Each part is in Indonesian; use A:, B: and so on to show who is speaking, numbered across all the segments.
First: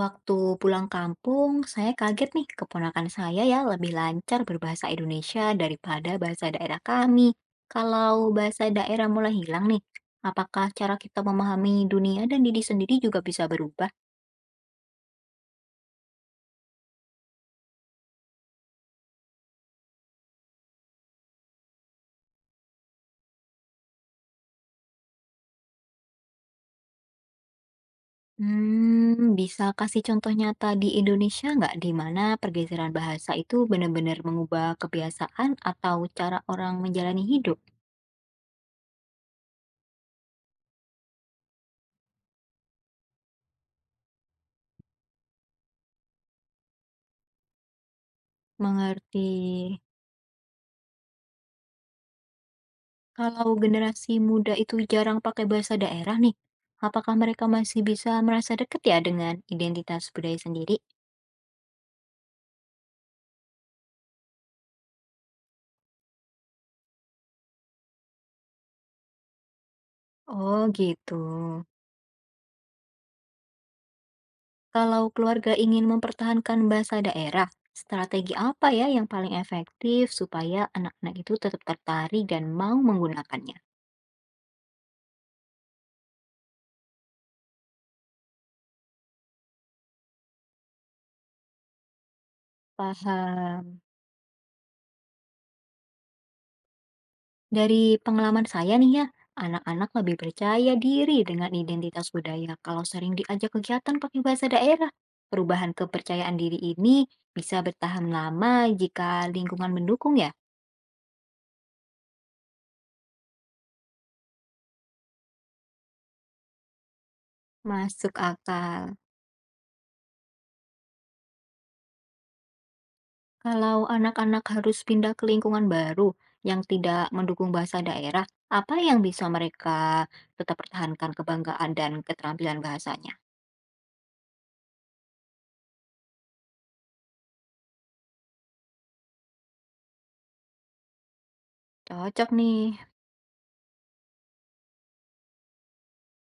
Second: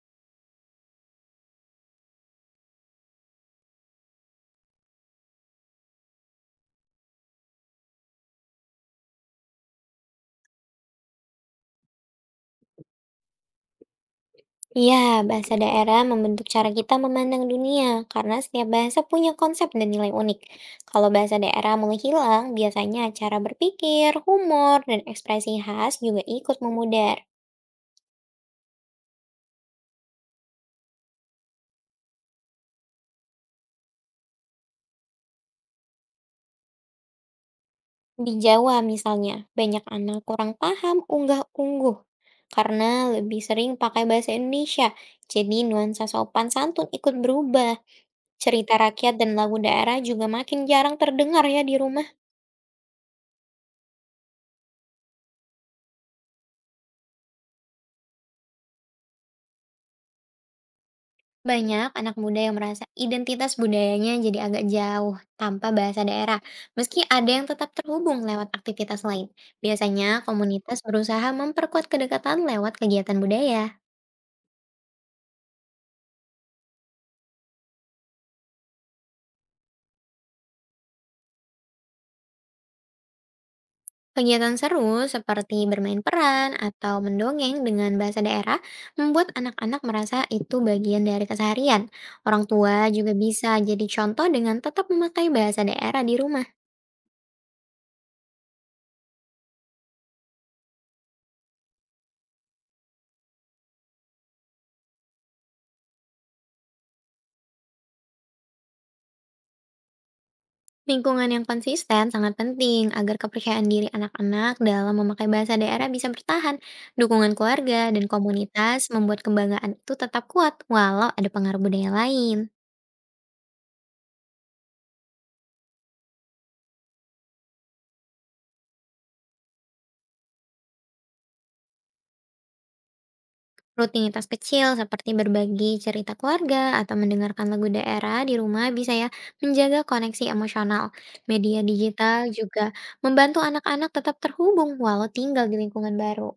A: Waktu pulang kampung, saya kaget nih keponakan saya ya lebih lancar berbahasa Indonesia daripada bahasa daerah kami. Kalau bahasa daerah mulai hilang nih, apakah cara kita memahami dunia dan diri sendiri juga bisa berubah?
B: Iya, bahasa daerah membentuk cara kita memandang dunia karena setiap bahasa punya konsep dan nilai unik. Kalau bahasa daerah mulai hilang, biasanya cara berpikir, humor, dan ekspresi khas juga ikut memudar.
A: Hmm, bisa kasih contoh nyata di Indonesia nggak di mana pergeseran bahasa itu benar-benar mengubah kebiasaan atau cara orang menjalani hidup?
B: Di Jawa misalnya, banyak anak kurang paham unggah-ungguh karena lebih sering pakai bahasa Indonesia. Jadi nuansa sopan santun ikut berubah. Cerita rakyat
A: Mengerti.
B: dan lagu daerah juga makin jarang terdengar ya di rumah.
A: Kalau generasi muda itu jarang pakai bahasa daerah nih, apakah mereka masih bisa merasa dekat ya dengan identitas budaya sendiri?
B: Banyak anak muda yang merasa identitas budayanya jadi agak jauh tanpa bahasa daerah, meski ada yang tetap terhubung lewat aktivitas lain. Biasanya
A: Oh
B: komunitas
A: gitu.
B: berusaha memperkuat kedekatan lewat kegiatan budaya.
A: Kalau keluarga ingin mempertahankan bahasa daerah, strategi apa ya yang paling efektif supaya anak-anak itu tetap tertarik dan mau menggunakannya?
B: Kegiatan seru seperti bermain peran atau mendongeng dengan bahasa daerah membuat anak-anak merasa itu bagian dari keseharian. Orang tua juga bisa
A: Paham.
B: jadi contoh dengan tetap memakai bahasa daerah di rumah.
A: Dari pengalaman saya nih ya, anak-anak lebih percaya diri dengan identitas budaya kalau sering diajak kegiatan pakai bahasa daerah. Perubahan kepercayaan diri ini bisa bertahan lama jika lingkungan mendukung ya.
B: Lingkungan yang konsisten sangat penting agar kepercayaan diri anak-anak dalam memakai bahasa daerah bisa bertahan. Dukungan keluarga dan
A: Masuk
B: komunitas
A: akal.
B: membuat kebanggaan itu tetap kuat walau ada pengaruh budaya lain.
A: Kalau anak-anak harus pindah ke lingkungan baru yang tidak mendukung bahasa daerah, apa yang bisa mereka tetap pertahankan kebanggaan dan keterampilan bahasanya?
B: Rutinitas kecil seperti berbagi cerita keluarga atau mendengarkan lagu daerah di rumah bisa ya menjaga koneksi emosional. Media digital
A: Cocok
B: juga
A: nih.
B: membantu anak-anak tetap terhubung walau tinggal di lingkungan baru.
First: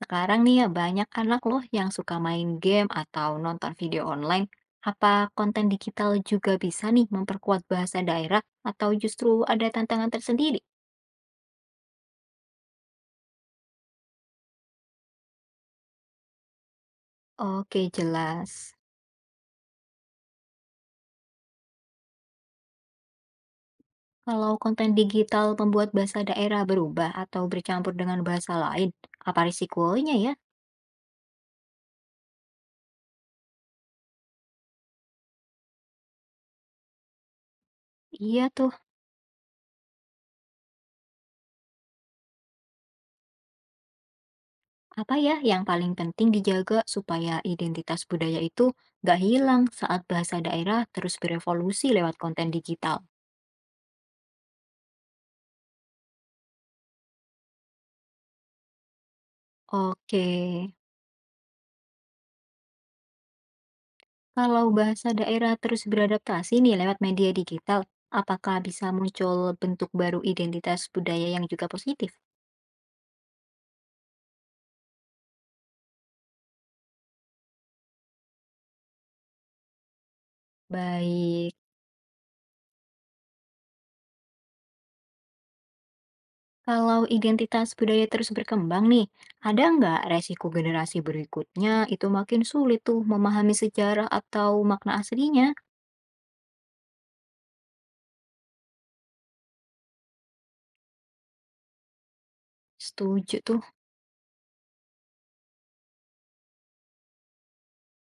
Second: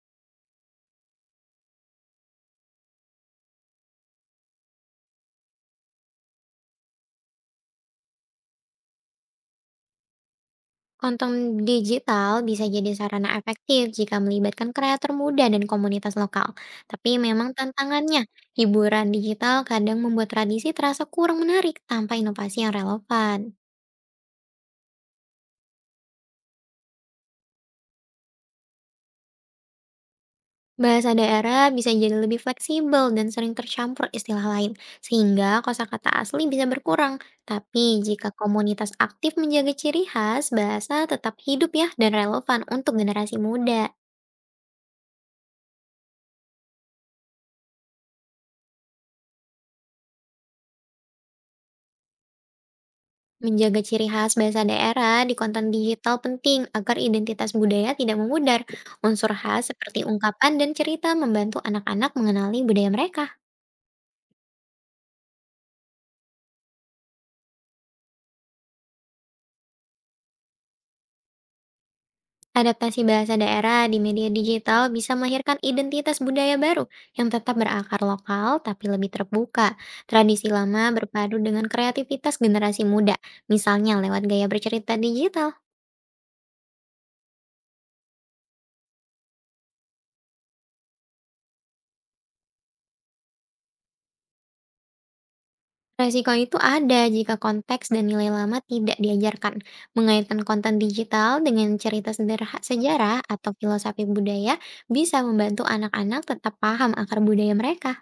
A: Sekarang nih ya banyak anak loh yang suka main game atau nonton video online. Apa konten digital juga bisa nih memperkuat bahasa daerah atau justru ada tantangan tersendiri?
B: Konten digital bisa jadi sarana efektif jika melibatkan kreator muda dan komunitas lokal. Tapi memang
A: Oke,
B: tantangannya,
A: jelas.
B: hiburan digital kadang membuat tradisi terasa kurang menarik tanpa inovasi yang relevan.
A: Kalau konten digital membuat bahasa daerah berubah atau bercampur dengan bahasa lain, apa risikonya ya?
B: Bahasa daerah bisa jadi lebih fleksibel dan sering tercampur istilah lain, sehingga kosakata asli bisa berkurang. Tapi jika
A: Iya tuh,
B: komunitas aktif menjaga ciri khas, bahasa tetap hidup ya dan relevan untuk generasi muda.
A: apa ya yang paling penting dijaga supaya identitas budaya itu nggak hilang saat bahasa daerah terus berevolusi lewat konten digital?
B: Menjaga ciri khas bahasa daerah di konten digital penting agar identitas budaya tidak memudar. Unsur khas seperti
A: Oke.
B: ungkapan dan cerita membantu anak-anak mengenali budaya mereka.
A: Kalau bahasa daerah terus beradaptasi nih lewat media digital, apakah bisa muncul bentuk baru identitas budaya yang juga positif?
B: Adaptasi bahasa daerah di media digital bisa melahirkan identitas budaya baru yang tetap berakar lokal tapi lebih terbuka. Tradisi lama berpadu
A: Baik,
B: dengan kreativitas generasi muda, misalnya lewat gaya bercerita digital.
A: kalau identitas budaya terus berkembang nih, ada nggak resiko generasi berikutnya itu makin sulit tuh memahami sejarah atau makna aslinya?
B: Resiko itu ada jika konteks dan nilai lama tidak diajarkan. Mengaitkan konten digital dengan cerita sederhana sejarah
A: Setuju
B: atau
A: tuh.
B: filosofi budaya bisa membantu anak-anak tetap paham akar budaya mereka.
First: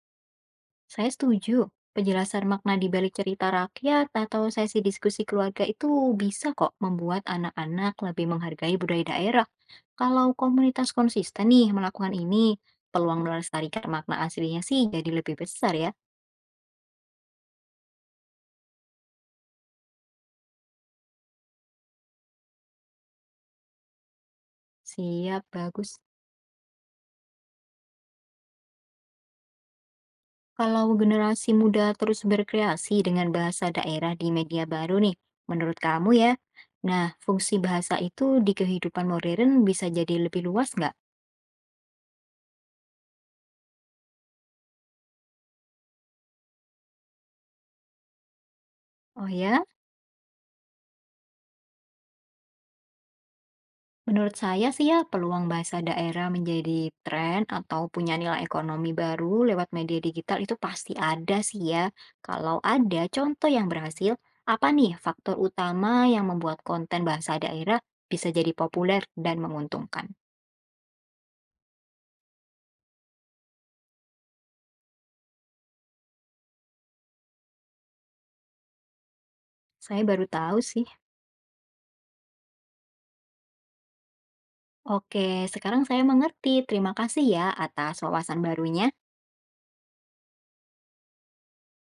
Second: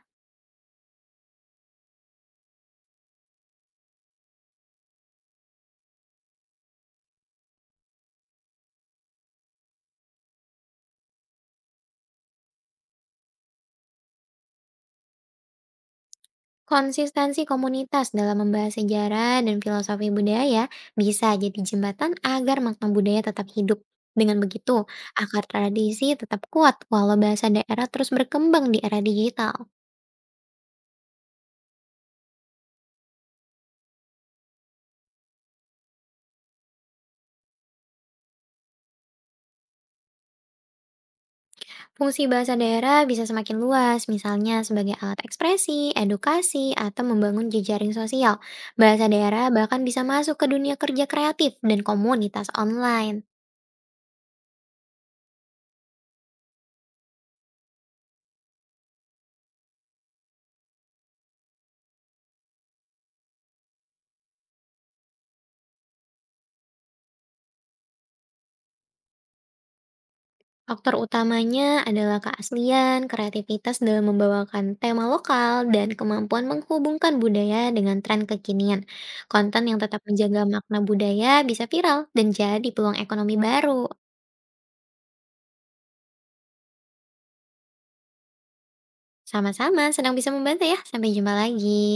A: Saya setuju. Penjelasan makna di balik cerita rakyat atau sesi diskusi keluarga itu bisa kok membuat anak-anak lebih menghargai budaya daerah. Kalau komunitas konsisten nih melakukan ini, peluang melestarikan makna aslinya sih jadi lebih besar ya.
B: Konsistensi komunitas dalam membahas sejarah dan filosofi budaya bisa jadi jembatan agar makna budaya tetap hidup. Dengan begitu,
A: Siap,
B: akar
A: bagus.
B: tradisi tetap kuat walau bahasa daerah terus berkembang di era digital.
A: Kalau generasi muda terus berkreasi dengan bahasa daerah di media baru nih, menurut kamu ya, nah fungsi bahasa itu di kehidupan modern bisa jadi lebih luas nggak?
B: Fungsi bahasa daerah bisa semakin luas, misalnya sebagai alat ekspresi, edukasi, atau membangun jejaring sosial. Bahasa
A: Oh
B: daerah
A: ya?
B: bahkan bisa masuk ke dunia kerja kreatif dan komunitas online.
A: Menurut saya sih ya, peluang bahasa daerah menjadi tren atau punya nilai ekonomi baru lewat media digital itu pasti ada sih ya. Kalau ada contoh yang berhasil, apa nih faktor utama yang membuat konten bahasa daerah bisa jadi populer dan menguntungkan?
B: Faktor utamanya adalah keaslian, kreativitas dalam membawakan tema lokal, dan kemampuan menghubungkan budaya dengan tren kekinian. Konten yang tetap
A: Saya baru
B: menjaga
A: tahu
B: makna
A: sih.
B: budaya bisa viral dan jadi peluang ekonomi baru.
A: Oke, sekarang saya mengerti. Terima kasih ya atas wawasan barunya.
B: Sama-sama, senang bisa membantu ya. Sampai jumpa lagi.